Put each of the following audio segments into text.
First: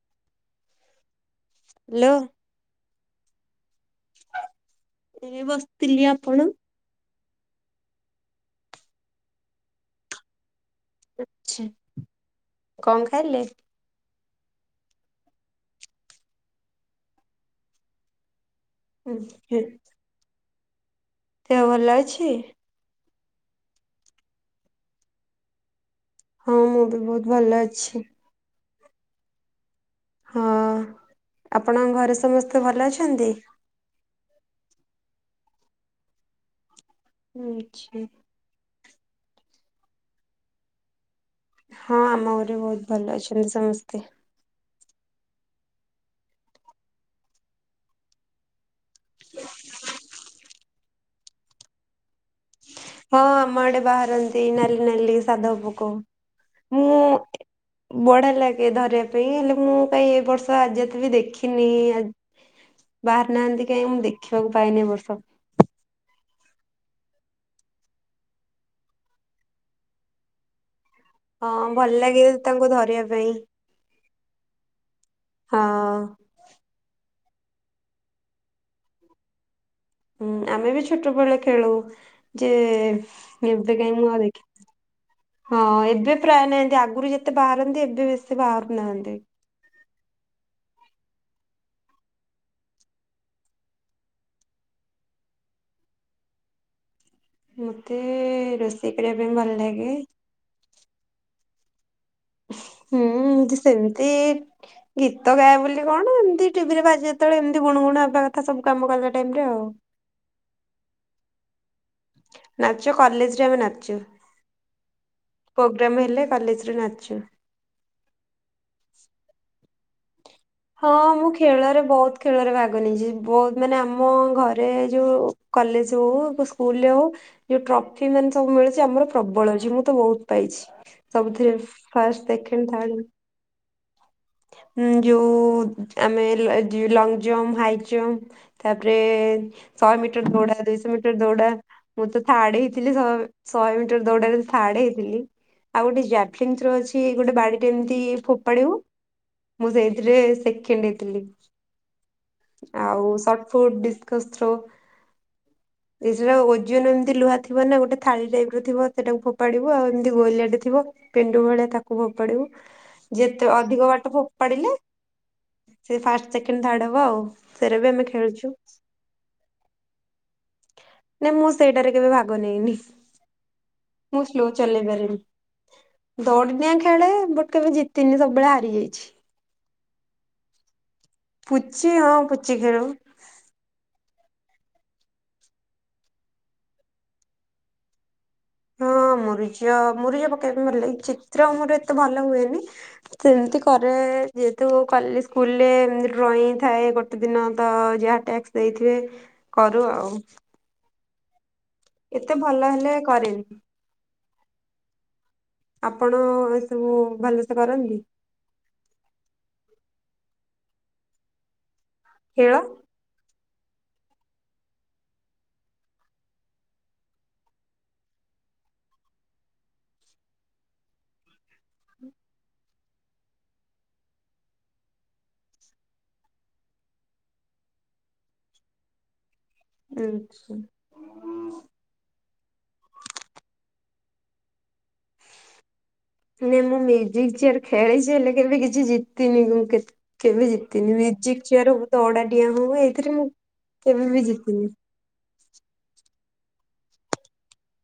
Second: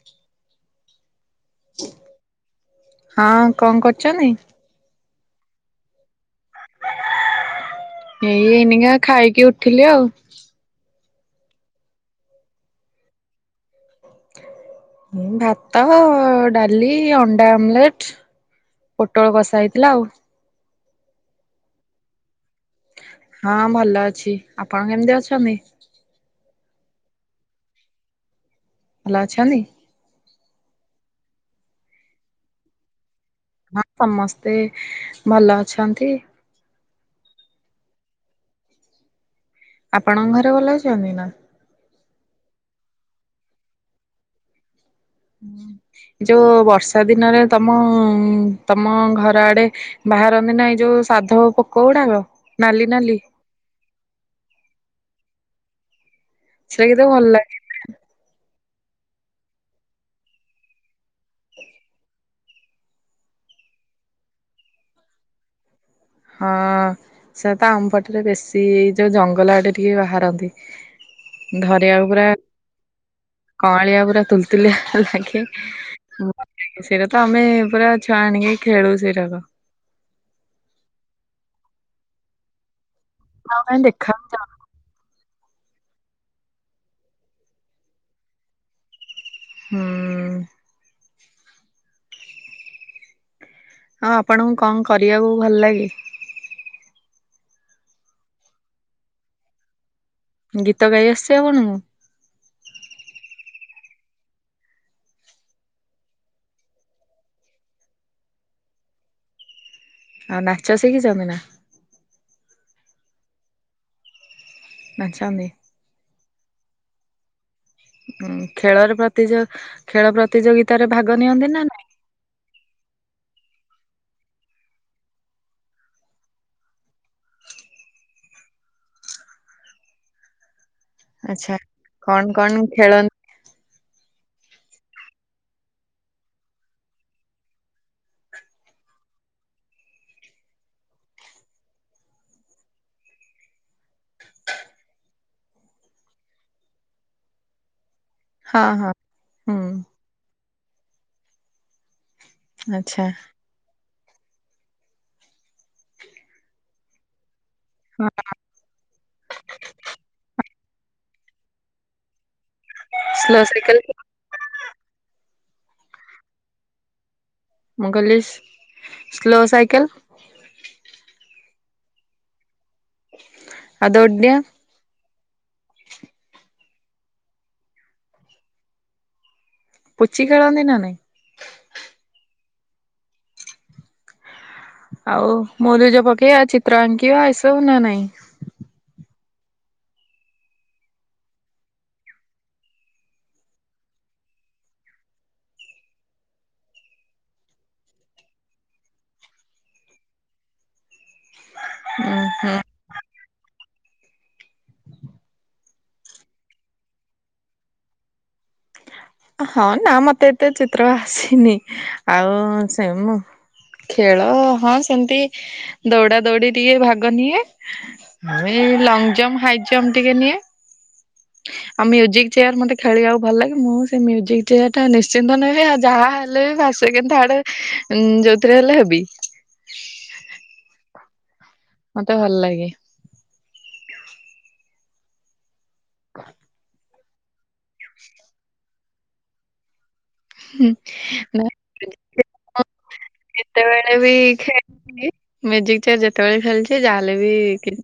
[unintelligible] ଲୋ। ହଁ କଣ କରୁଛନ୍ତି? ଏ ବସିଥିଲି ଆପଣ। ଏଇ ଏଇନିକା ଖାଇକି ଉଠିଲି ଆଉ। ଆଛା! କଣ ଖାଇଲେ? ଉଁ ଭାତ, ଡାଲି, ଅଣ୍ଡା ଆମ୍ ଲେଟ୍। ପୋଟଳ କଷା ହେଇଥିଲା ଆଉ। ଦେହ ଭଲ ଅଛି? ହଁ, ଭଲ ଅଛି। ଆପଣ କେମତି ଅଛନ୍ତି? ହଁ, ମୁଁ ବି ବହୁତ ଭଲ ଅଛି। ଭଲ ଅଛନି? ହଁ, ଆପଣଙ୍କ ଘରେ ସମସ୍ତେ ଭଲ ଅଛନ୍ତି? ହଁ, ସମସ୍ତେ ଭଲ ଅଛନ୍ତି। ଆଛା୍! ଆପଣଙ୍କ ଘରେ ଭଲ ଅଛନ୍ତି ନା? ହଁ, ଆମ ଘରେ ବହୁତ ଭଲ ଅଛନ୍ତି ସମସ୍ତେ। ହଁ, ଯୋଉ ବର୍ଷା ଦିନରେ ତମ-ଅ, ତମ ଘର ଆଡେ ବାହାରନ୍ତି, ନା ଏ ଯୋଉ ସାଧବ ପୋକ ଗୁଡାକ! ନାଲି ନାଲି ହଁ, ଆମ ଆଡେ ବାହାରନ୍ତି, ନାଲି ନାଲି ସାଧବ ପୋକ। ସେଇଟା ମୁଁ କେତେ ଭଲ ଲାଗେ! ବଢିଆ ଲାଗେ ଧରିବା ପାଇଁ, ହେଲେ ମୁଁ କାହିଁ, ଏ ବର୍ଷ ଆଜି ଏତ୍ ବି ଦେଖିନି। ଆ ବାହାରି ନାହାଁନ୍ତି କାହିଁ! ମୁଁ ଦେଖିବାକୁ ପାଇନି ଏ ବର୍ଷ। ହଁ ସେ ତ ଆମପଟରେ ବେଶୀ-ଇ ଯୋଉ, ଜଙ୍ଗଲ ଆଡେ ଟିକେ ବାହାରନ୍ତି। ହଁ, ଭଲ ଧରିବାକୁ ପୁରା ଲାଗେ ତାଙ୍କୁ ଧରିବା ପାଇଁ। କଅଁଳିଆ ପୁରା ତୁଲ୍ ତୁଲିଆ ହଁ। ଲାଗେ-ଏ। ମୁଁ ସେଇରା ତ ଆମେ ପୁରା ଛୁଆ ଆଣିକି, ଖେଳୁ ସେଇରାକ। ହୁଁ, ଆମେ ବି ଛୋଟ ବଳେ ଖେଳୁ। ଯେ, ଆଉ କାଇଁ ଏବେ କାହିଁ ଦେଖା ମୁଁ ଆଉ ବି ଦେଖି ଯାଉନି। ହଁ, ଏବେ ପ୍ରାୟ ନାହାଁନ୍ତି। ଆଗରୁ ଯେତେ ବାହାରନ୍ତି, ଏବେ ବେଶୀ ବାହାରୁ ନାହାଁନ୍ତି। ହୁଁ। ଆଉ, ଆପଣଙ୍କୁ କଁ କରିବାକୁ ଭଲ ଲାଗେ? ମତେ-ଏ, ରୋଷେଇ କରିବା ପାଇଁ ଭଲ ଲାଗେ। ଗୀତ ଗାଇ ଆସଛି ଆପଣଙ୍କୁ? ହୁଁ, ଯେ ସେମତି ଗୀତ ଗାଏ ବ ବୋଲି କଣ? ଏମିତି ଟିଭିରେ ବାଜେ ଯେତେବେଳେ ଏମିତି ଗୁଣ ଗୁଣ ହେବା କଥା, ସବୁ କାମ କଲା ଟାଇମ୍ ରେ ଆଉ। ଆଉ, ନାଚ ଶିଖିଛନ୍ତି ନା? ନାଚ, କଲେଜରେ ଆମେ ନାଚୁ। ନାଚନ୍ଦୀ। ପ୍ରୋଗ୍ରାମ୍ ହେଲେ କଲେଜରେ ନାଚୁ। ଉଁ ଖେଳର ପ୍ରତିଯ! ଖେଳ ହଁ ପ୍ରତିଯୋଗିତାରେ ଭାଗ ମୁଁ ନିଅନ୍ତି ନା ଖେଳରେ ନାଇଁ? ବହୁତ ଖେଳରେ ଭାଗ ନେଇଛି। ବହୁତ ମାନେ ଆମ ଘରେ ଯେଉଁ, କଲେଜ ହେଉ, ସ୍କୁଲ ହେଉ ଯୋଉ ଟ୍ରଫି ମାନେ ସବୁ ମିଳୁଛି। ଆମର ପ୍ରବଳ ଅଛି, ମୁଁ ତ ବହୁତ୍ ପାଇଛି। ସବୁଥିରେ ଆଚ୍ଛା। ଫାଷ୍ଟ, କଣ କଣ ସେଖେଣ୍ଡ, ଥାର୍ଡ଼, ଖେଳନ୍ତି? ଉଁ ଯଉ ଉ-ଉଦ ଆମେ-ଏ-ଜ ଲଙ୍ଗ୍ ଜମ୍ପ, ହାଇ ଜମ୍ପ, ତା'ପରେ-ଏ ଶହେ ମିଟର ଦୌଡା, ଦୁଇଶହ ମିଟର ଦୌଡା, ମୁଁ ତ ଥାର୍ଡ ହେଇଥିଲି, ଶହେ ଶହେ ମିଟର ଦୌଡରେ ଥାର୍ଡ ହେଇଥିଲି। ଆଉ ଗୋଟେ ଜାଭଲିନ୍ ଥ୍ରୋ ଅଛି। ଗୋଟେ ବାଡିଟେ ଏମିତି ହଁ ଫୋପାଡିବୁ, ହଁ ହୁଁ ମୁଁ ସେଇଥିରେ ସେଖେଣ୍ଡ ହେଇଥିଲି। ଆଚ୍ଛା। ଆଉ ସଟ୍ ଫୁଟ୍, ଡ଼ିସ୍କସ ଥ୍ରୋ। ଏଇ ସେଟା ଓଜନ ଏମିତି ଲୁହା ଥିବ ନା ଗୋଟେ ଥାଳି ଟାଇପ୍ ର ର ଥିବ, ସେଟାକୁ ଫୋପାଡିବୁ। ଆଉ ଏମିତି ଗୋଲିଆଟେ ଥିବ, ପେଣ୍ଡୁ ଭଳିଆ ତାକୁ ଫୋପାଡିବୁ। ସ୍ଲୋ ଯେତେ ସାଇକେଲ ଅଧିକ ବାଟ ଫୋପାଡିଲେ, ସେ ଫାଷ୍ଟ, ସେକେଣ୍ଡ ଥାର୍ଡ ହବ ଆଉ। ସେରା ବି ମୁଁ ଆମେ କହିଲି, ଖେଳୁଛୁ ସ୍ଲୋ ସାଇକେଲ ନାଇଁ, ମୁଁ ସେଇଟାରେ କେବେ ଭାଗ ନେଇନି? ଆଉ ମୁଁ ଦୌଡିଡିଆଁ ସ୍ଲୋ ଚଲେଇ ପାରେନି, ଦଉଡି ଡିଆଁ ଖେଳେ ବଟ କେବେ ଜିତିନି ସବୁବେଳେ ହାରି ଯାଇଛି। ପୁଚି ଖେଳନ୍ତି ନା ନାହିଁ? ପୁଚି ହଁ ପୁଚି ଖେଳେ ମୁଁ। ଆଉ ମୁରୁଜ ପକେଇବା ଚିତ୍ର ଆଙ୍କିବା ଏସବୁ ନା ନାଇଁ? ହଁ ମୁରୁଜ ମୁରୁଜ ପକେଇବା ପାଇଁ ଭଲ ଲାଗେ, ଚିତ୍ର ମୋର ଏତେ ଭଲ ହୁଏନି। ସେମିତି କରେ ଯେହେତୁ କଲି ସ୍କୁଲ ରେ ଡ୍ରଇଂ ଥାଏ ଗୋଟେ ଗୋଟେ ଦିନ ତ ଯାହା ଟ୍ୟାକ୍ସ ଦେଇଥିବେ କରୁ ଆଉ। ଉଁ ଏତେ ହୁଁ ଭଲ ହେଲେ କରେନି। ଆପଣ ଏ ସବୁ ଭଲସେ କରନ୍ତି? ହଁ ନା ମତେ ଏତେ ଚିତ୍ର ଆସେନି ଆଉ ଖେଳ? ସେମ ଖେଳ ହଁ ସେମତି ଦୌଡା ଦୌଡି ଟିକେ ଭାଗ ନିଏ। ଆଉ ଏଇ ଲଙ୍ଗ ଜମ୍ପ ହାଇ ଜମ୍ପ ଟିକେ ନିଏ। ଆଉ ମ୍ୟୁଜିକ୍ ଚେୟାର ମତେ ଖେଳିବାକୁ ଭଲ ଲାଗେ, ମୁଁ ସେ ମ୍ୟୁଜିକ ଚେୟାର ଟା ନିଶ୍ଚିନ୍ତ ନେବି ଆଉ ଯାହା ହେଲେ ବି ଫାସ ଷ୍ଟ, ସେକଣ୍ଡ, ଥାର୍ଡ ଯୋଉଥିରେ ହେଲେ ହେବି। ଆଛା। ମତେ ଭଲ ଲାଗେ। ନାଇଁ ମୁଁ ମ୍ୟୁଜିକ ଚେୟାର ଖେଳିଛି ହେଲେ କେବେ କିଛି ଜିତିନି ମୁଁ କେ କେବେ ଜିତିନି, ମ୍ୟୁଜିକ ଚେୟାର ହଉ ଦଉଡା ଡିଆଁ ହଉ ଏଇଥିରେ ମୁଁ ଯେତେବେଳେ କେବେ ବି ଜିତିନି। ଖେଳିଲି ମ୍ୟୁଜିକ ଚେୟାର ଯେତେବେଳେ ଖେଳିଛି ଯାହାେଲେ ବି କି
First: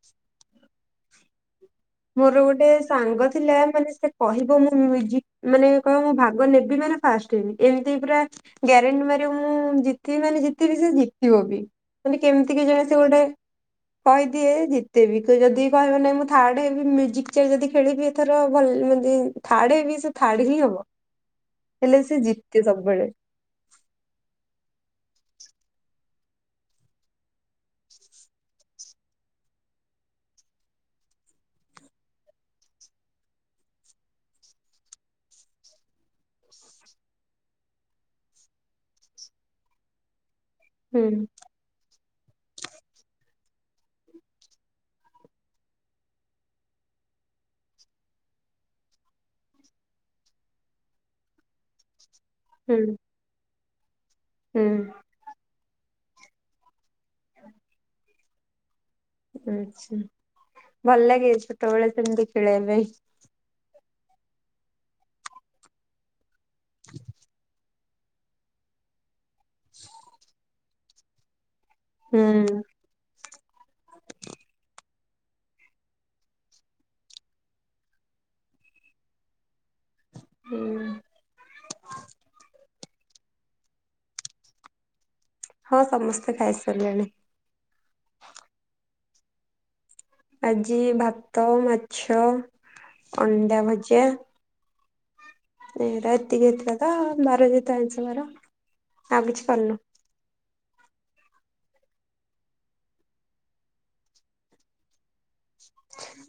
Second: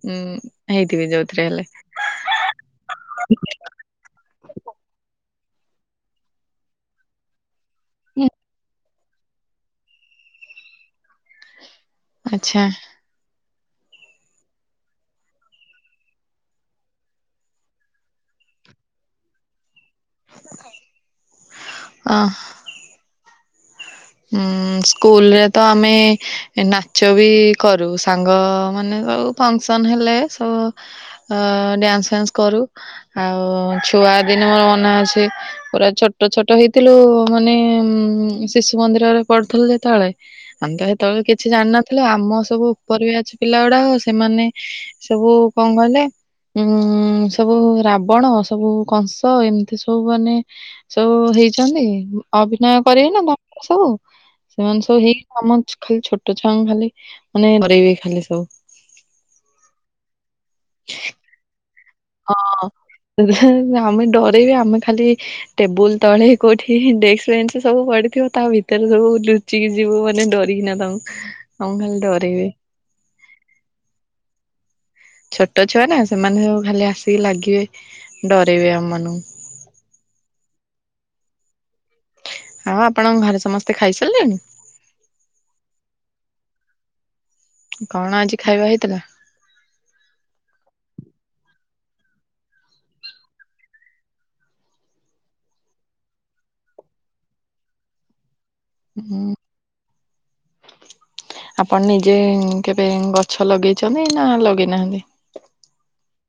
ହେଇଥିବେ ଯୋଉଥିରେ ହେଲେ। ମୋର ଗୋଟେ ସାଙ୍ଗ ଥିଲା, ମାନେ ସେ କହିବ ମୁଁ ମ୍ୟୁଜିକ ମାନେ କହିବ ମୁଁ ଭାଗ ନେବି ମାନେ ଫାଷ୍ଟ ହେବି, ଏମିତି ପୁରା ଗ୍ୟାରେଣ୍ଟି ମାରିବ ମୁଁ ଜିତିବି ମାନେ ଜିତିବି ସେ ଜିତିବ ବି। ମାନେ କେମିତି ଆଚ୍ଛା କେଜାଣି ସେ ଗୋଟେ କହିଦିଏ ଜିତେବି, ଯଦି କହିବ ନାହିଁ ମୁଁ ଥାର୍ଡ ମ୍ୟୁଜିକ୍ ଚେୟାର୍ ଯଦି ଖେଳିବି ଏଥର ଭଲ ଡି ଥାର୍ଡ ହେବି ଶ୍ ଥାର୍ଡ ହିଁ ହବ ହେଲେ ସେ ଅ ଜିତେ ସବୁବେଳେ। ଉଁ ସ୍କୁଲ ରେ ତ ଆମେ ନାଚ ବି କରୁ, ସାଙ୍ଗମାନେ ସବୁ ଫଙ୍କସନ୍ ହେଲେ ସବୁ ଅ ଡ୍ୟାନ୍ସ ଫ୍ୟାନ୍ସ କରୁ। ଆଉ ଛୁଆ ଦିନ ମୋର ମନେ ଅଛି ପୁରା ଛୋଟ ଛୋଟ ହେଇଥିଲୁ ମାନେ, ଉ ଶିଶୁ ମନ୍ଦିର ରେ ପଢୁଥିଲ ଯେତେବେଳେ, ଆମ ତ ହୁଁ ସେତେବେଳେ କିଛି ଜାଣିନଥି ତାଲେ ଆମ ସବୁ ଉପର ବାଚ୍ ପିଲା ଗୁଡାକ ସେମାନେ ସବୁ କଣ କହିଲେ ଉଁ ସବୁ ରାବଣ ସବୁ କଂସ ଏମିତି ସବୁ ମାନେ ସବୁ ହେଇଛନ୍ତି, ଅଭିନୟ ହୁଁ କରିବେ ନା ତାପରେ ସବୁ ହୁଁ ସେମାନେ ସବୁ ହେଇ ଆମ ଖାଲି ଛୋଟ ଛୁଆଙ୍କୁ ଖାଲି ମାନେ ଡରେଇବେ ଖାଲି ସବୁ। ଆଛା, ଭଲ ଲାଗେ ଛୋଟବେଳେ ସେମତି ହଁ ଖେଳେଇବା ପାଇଁ? ଆମେ ଡରେଇବେ, ଆମେ ଖାଲି ଟେବୁଲ ତଳେ କୋଉଠି ଡେକ୍ସ୍ ବେଞ୍ଚ ସବୁ ପଡିଥିବ ତା ଭିତରେ ସବୁ ଲୁଚିକି ଯିବୁ ମାନେ ଡରିକିନା ତାଙ୍କୁ, ଆମକୁ ଖାଲି ଡରାଇବେ। ହୁଁ ଛୋଟ ଛୁଆ ନା ସେମାନେ ସବୁ ଖାଲି ଆସିକି ଲାଗିବେ ଡରେଇବେ ଆମମାନଙ୍କୁ। ହୁଁ। ଆଉ ଆପଣଙ୍କ ଘରେ ସମସ୍ତେ ଖାଇସାରିଲେଣି? ହଁ ସମସ୍ତେ ଖାଇସାରିଲେଣି। କଣ ଆଜି ଖାଇବା ହେଇଥିଲା? ଆଜି ଭାତ, ମାଛ, ଅଣ୍ଡା ଭୁଜିଆ। ଏରା ଏତିକି ହେଇଥାନ୍ତା, [unintelligible] ଆମର। ହୁଁ। ଆପଣ ନିଜେ କେବେ ଗଛ ଲଗେଇଛନ୍ତି ନା ଲଗେଇନାହାନ୍ତି?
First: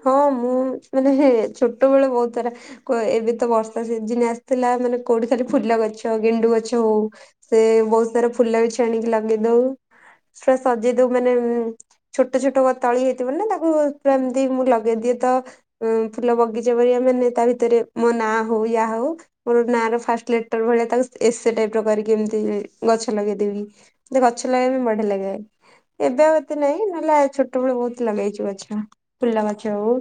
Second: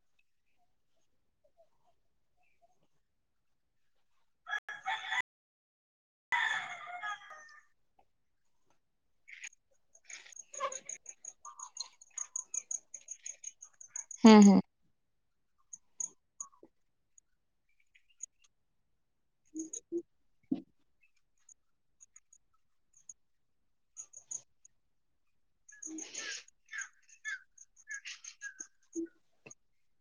ହଁ ମୁଁ ମାନେ ଛୋଟ ବେଳେ ବହୁତ ଥର ଏବେ ତ ବର୍ଷା ସିଜିନି ଆସିଥିଲା, ମାନେ କୋଉଠି ଖାଲି ଫୁଲ ଗଛ, ଗେଣ୍ଡୁ ଗଛ ହଉ ସେ ବହୁତ ସାରା ଫୁଲ ଗଛ ଆଣିକି ଲଗେଇ ଦଉ ପୁରା ସଜେଇ ଦଉ ମାନେ ଛୋଟ ଛୋଟ ତଳି ହେଇଥିବ ନା ତାକୁ ପୁରା ହୁଁ ଏମିତି ହୁଁ ମୁଁ ଲଗ ଗ ଦିଏ ତ ଫୁଲ ବଗିଚା ପ ମାନେ ତା ଭିତରେ ମୋ ନା ହଉ ୟା ହଉ। ମୋର ନାଁ ର ଫାଷ୍ଟ ଲେଟର ଭଳିଆ ତାକୁ ଏସେ ଟାଇପ ର କରିକି ଏମିତି ଗଛ ଲଗେଇଦବି। ମତେ ଗଛ ଲଗେଇବା ପାଇଁ ବଢିଆ ଲାଗେ। ଏବେ ଆଉ ଏତେ ନାଇଁ ନହେଲେ ଆ ଛୋଟବେଳୁ ବୋହୁତ ଲଗେଇଛୁ ଗଛ। ଫୁଲ ଗଛ ହଉ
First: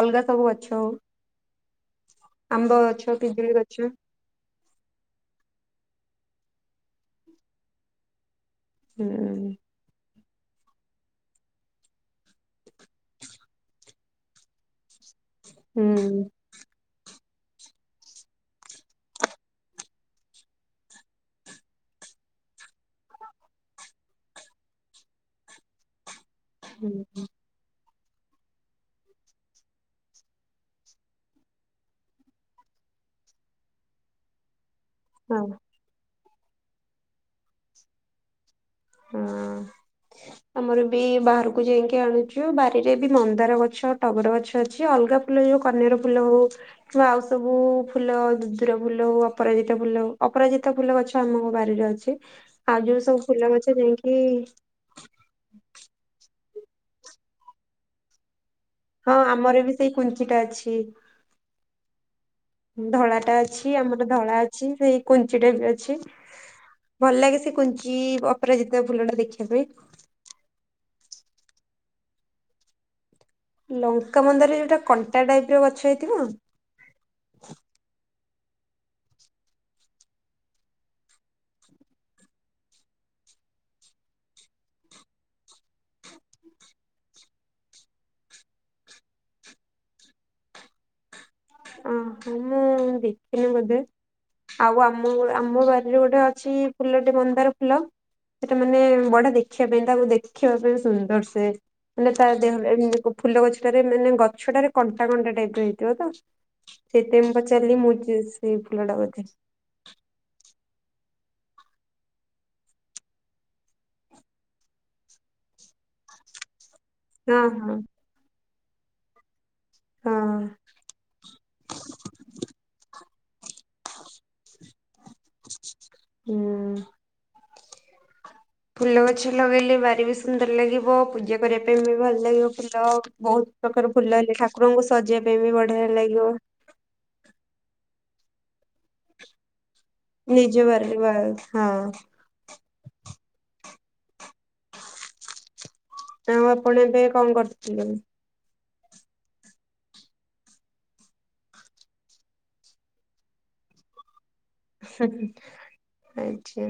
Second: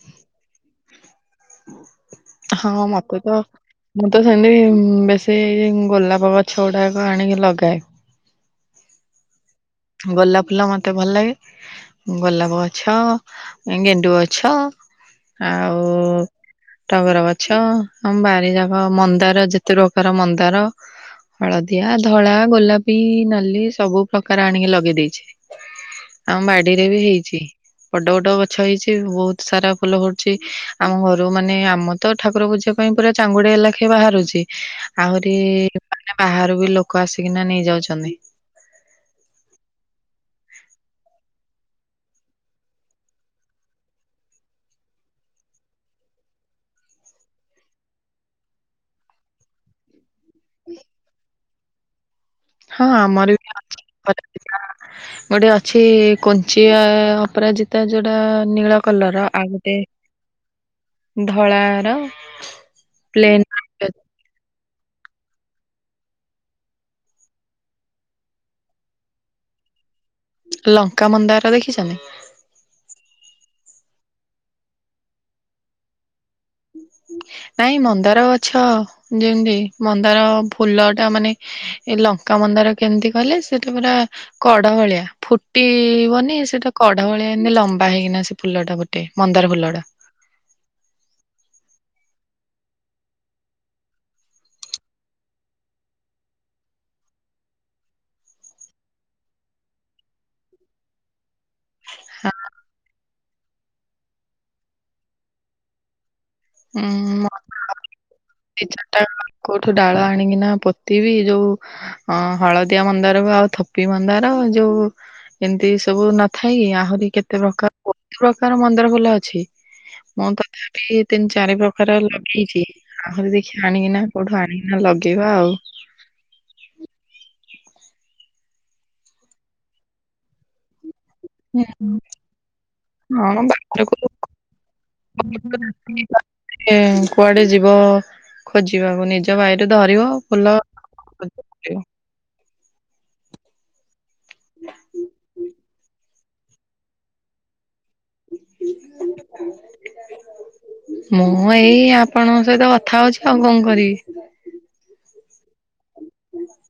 ଅଲଗା ସବୁ ଗଛ ହଉ। ଆମ୍ବ ହଁ ଗଛ ମତେ ତ ପିଜୁଳି ଗଛ। ମୁଁ ତ ସେମିତି ଉଁ ବେଶୀ ଗୋଲାପ ଗଛ ଗୁଡ଼ାକ ଆଣିକି ଲଗାଏ। ହୁଁ। ଗୋଲାପ ଫୁଲ ମତେ ଭଲ ଲାଗେ। ଗୋଲାପ ଗଛ ଗେଣ୍ଡୁ ଗଛ ହୁଁ ଆଉ ଟଗର ଗଛ ଆମ ବାରି ଯାଗ ମନ୍ଦାର ଯେତେ ପ୍ରକାର ମନ୍ଦାର ହଳଦିଆ ଧଳା ଗୋଲାପୀ ନାଲି ସବୁ ପ୍ରକାର ରା ଆଣିକି ଲଗେଇ ଦେଇଛି ଆମ ବାଡିରେ ହୁଁ ବି ହେଇଛି। ବଡ ବଡ ଗଛ ହେଇଛି ବୋହୁତ ସାରା ଫୁଲ ଫୁଟୁଛି ଆମ ଘରୁ ମାନେ ଆମ ତ ଠାକୁର ପୂଜା ପାଇଁ ପୁରା ଚାଙ୍ଗୁଡିଆ ଲାଖେ ବାହାରୁଛି ଆହୁରି ହଁ ମାନେ ବାହାରୁ ବି ଲୋକ ଆସିକିନା ନେଇଯାଉଛନ୍ତି। [unintelligible] ଆମର ବି ବାହାରକୁ ଯାଇକି ଆଣୁଛୁ ବାରିରେ ବି ମନ୍ଦାର ଗଛ ଟଗର ଗଛ ଅଛି ଅଲଗା ଫୁଲ ଯୋଉ କନିଆର ଫୁଲ ହଉ କିମ୍ବା ଆଉ ସବୁ ଫୁଲ ଦୁଦୁରା ଫୁଲ ହଉ ଅପରାଜିତା ଫୁଲ ହଉ ଅପରାଜିିତା ଫୁଲ ଗଛ ଆମ ବାରିରେ ଅଛି ଆଉ ହଁ ଯୋଉ ସବୁ ଆମର ବି ଫୁଲ ଗଛ ଅଛି ଯାଇକି ଅପରାଜିତା। ଗୋଟେ ଅଛି କୋଞ୍ଚିଆ ଅପରାଜିତା ଯୋଉଟା ନୀଳ ହଁ କଲର ଆଉ ଆମର ବି ଗୋଟେ ସେଇ କୁଞ୍ଚିଟା ଅଛି। ଧଳା ର ପ୍ଲେନ୍ କି ଆମର ଧଳା ଅଛି ସେଇ କୁଞ୍ଚି ଟାଇପ୍ ର ଅଛି। ଭଲ ଲାଗେ ସେ କୁଞ୍ଚି ଅପରାଜିତା ଫୁଲ ଟା ଦେଖିବା ପାଇଁ। ଲଙ୍କା ମନ୍ଦାର ଦେଖିଛନ୍ତି। ଲଙ୍କା ମନ୍ଦାର ଯୋଉଟା କଣ୍ଟା ଟାଇପ ର ଗଛ ହେଇଥିବ। ନାଇଁ ମନ୍ଦାର ଗଛ ଯେମିତି ମନ୍ଦାର ଫୁଲ ଟା ମାନେ ଏ ଲଙ୍କା ମନ୍ଦାର କେମିତି କଲେ ସେତ ପୁରା କଢ଼ ଭଳିଆ ଫୁଟିବନି ସେଟା କଢ଼ ଭଳିଆ ଏମତି ଲମ୍ବା ହେଇକିନା ସେ ଫୁଲଟା। ଟେ ମନ୍ଦାର ଫୁଲଟା ଆ ହଁ ମୁଁ ଦେଖିନି ବୋଧେ। ଆଉ ଆମ ଆମ ବାରିରେ ଗୋଟେ ଅଛି ଫୁଲ ଟେ ମନ୍ଦାର ଫୁଲ ସେଟା ମାନେ ବଢିଆ ଦେଖିବା ପାଇଁ ତାକୁ ଦେଖିବା ପାଇଁ ସୁନ୍ଦର ସେ ମାନେ ତା ହଁ, ଦେହ [unintelligible] ଫୁଲ ଗଛଟାରେ ମାନେ ଗଛଟାରେ କଣ୍ଟା କଣ୍ଟା ଟାଇପରେ ହେଇଥିବ ତ। ସେଇଥିପାଇଁ ଉଁ ମୁଁ ପଚାରିଲି ମୁଁ ସେଇ ଦି ଫୁଲ ଟା ଚାରିଟା ବୋଧେ। କୋଉଠୁ ଡାଳ ଆଣିକି ନା ପୋତିବିି ଯୋଉ ଅ ହଳଦିଆ ମନ୍ଦାର କୁ ଆଉ ଥୋପି ମନ୍ଦାର ଯୋଉ ଏମିତି ସବୁ ନଥାାଇ ଆହୁରି କେତେ ହଁ ପ୍ରକାର ହଁ ବୋହୁତ ପ୍ରକାର ମନ୍ଦାର ଫୁଲ ଅଛି ମୁଁ ହଁ ତଥାପି ଚାରି ପ୍ରକାର ଲଗେଇଛି ଆହୁରି ଦେଖିଆ ଆଣିକିନା କୋଉଠୁ ଆଣିକିନା ଲଗେଇବା ଆଉ। ହୁଁ। ଫୁଲ ଗଛ ଲଗେଇଲେ ବାରି ବି ସୁନ୍ଦର ଲାଗିବ। ପୂଜା କରିବା ପାଇଁ ବି ଭଲ ଲାଗିବ ଫୁଲ ହଁ ବୋହୁତ ପ୍ରକାର ବାହାରକୁ ଫୁଲ ହେଲେ ଠାକୁରଙ୍କୁ ସଜେଇବା ପାଇଁ ବି ବଢିଆ ଲାଗିବ। କୁଆଡେ ଯିବ ଖୋଜିବାକୁ ନିଜ ବାଇରେ ଧରିବ। ଫୁଲ ନିଜ ବାରିରେ ବାସ୍ ହଁ। ଖୋଜିବ। ଆଉ ଆପଣ ଏବେ କଣ କରୁଥିଲେ। ମୁଁ ଏଇ ଆପଣଙ୍କ ସହିତ କଥା ହଉଛି ଆଉ କଣ କରିବି। ଆଛା।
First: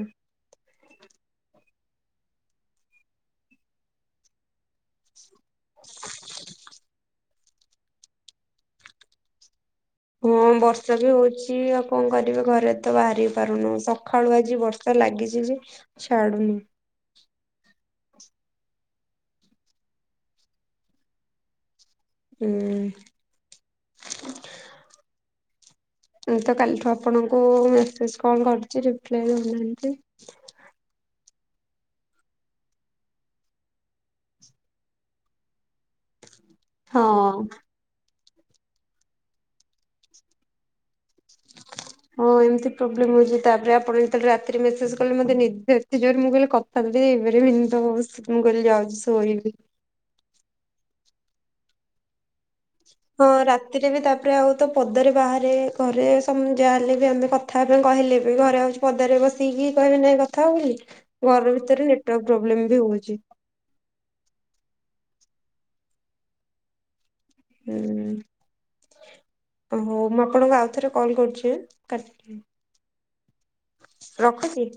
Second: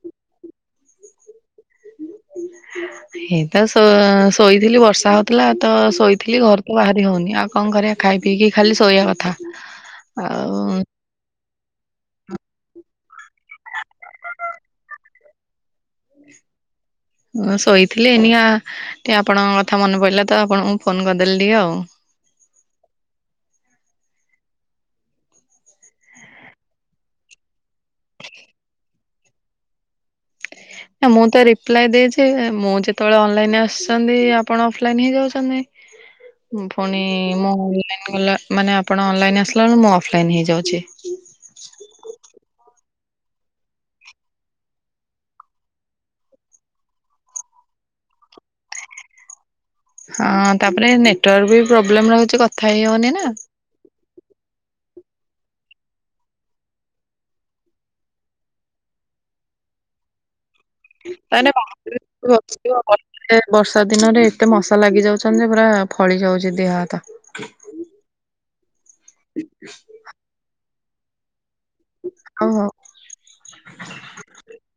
ହେଇ ତ ଶୋ ଶୋଇଥିଲି ବର୍ଷା ହଉ ଥିଲା ତ ଶୋଇଥିଲି ଘରୁ ତ ବାହାରି ହଉନି ଆଉ କଣ କରିବା ଖାଇ ପିଇକି ଖାଲି ଶୋଇବା କଥା। ହଁ ବର୍ଷା ଆଉ ବି ହଉଛି। ଛି ଆଉ କଣ କରିବେ ଘରେ ତ ବାହାରି ପାରୁନୁ ସଖାଳୁ ଆଜି ବର୍ଷା ଲାଗିଛି ଯେ ଛାଡ଼ୁନି। ମୁଁ ଶୋଇଥିଲି ଏଇନିକା ଟିକେ ଆପଣଙ୍କ କଥା ମନେ ପଡିଲା ତ ଆପଣଙ୍କୁ ଫୋନ କରିଦେଲି ଟିକେ ଆଉ। ହୁଁ। ମୁଁ ତ କାଲିଠୁ ଆପଣଙ୍କୁ ମେସେଜ କଲ୍ କରୁଛି ରିପ୍ଲାଏ ଦେଉନାହାନ୍ତି। ନା ମୁଁ ତ ରିପ୍ଲାଏ ଦେଇଛି ମୁଁ ଯେତେବେଳେ ଅନଲାଇନ ଆସିଛନ୍ତି ଆପଣ ଅଫଲାଇନ ହେଇ ଯାଉଛନ୍ତି। [inaudible] ପୁଣି ହଁ ମୁଁ ଅନ ଲାଇନ୍ ଗଲା ମାନେ ଆପଣ ଅନଲାଇନ ଆସିଲା ବେଳକୁ ମୁଁ ଅଫଲାଇନ ହେଇଯାଉଛି। ହଁ ଏମିତି ପ୍ରୋବ୍ଲେମ ହଉଛି ତାପରେ ଆପଣ ଯେତେବେଳେ ରାତିରେ ମେସେଜ କଲେ ମତେ ନିଜେ ଜୋରେ ମୁଁ କହିଲି ତ ଥାବି [unintelligible] ମୁଁ କହିଲି ଯାଉଛି ଶୋଇବି। ହଁ ତାପରେ ନେଟୱାର୍କ ବି ପ୍ରୋବ୍ଲେମ ରହୁଛି କ ହଁ ରାତ ତୀ ରେ ବି ତାପରେ ଆଉ ତ ପଦାରେ ବାହାରେ ଘରେ ସମ ଯାହା ହେଲେ ବି ଆମେ କଥା ହେବା ପାଇଁ କହିଲେ ବି ଘରେ ଆଉ ଛ ପଦାରେ ବସିକି କହିବେ ନାହିଁ କଥା ହଉ ବୋଲି ତାହେଲେ ଘର ଭିତରେ ନେଟୱାର୍କ ବାହାରକୁ ପ୍ରୋବ୍ଲେମ ବସିବ ବି ହଉଛି। ବର୍ଷା ଦିନରେ ଏତେ ମଶା ଲାଗି ଯାଉଛନ୍ତି ଯେ ପୁରା ଫଳି ଯାଉଛି ଦେହ ହାତ। ହୁଁ ହଉ ମୁଁ ଆପଣଙ୍କୁ ଆଉ ଥରେ କଲ୍ କରୁଛି କଟିଦିଅ ଆଉ ହଉ ରଖୁଛି।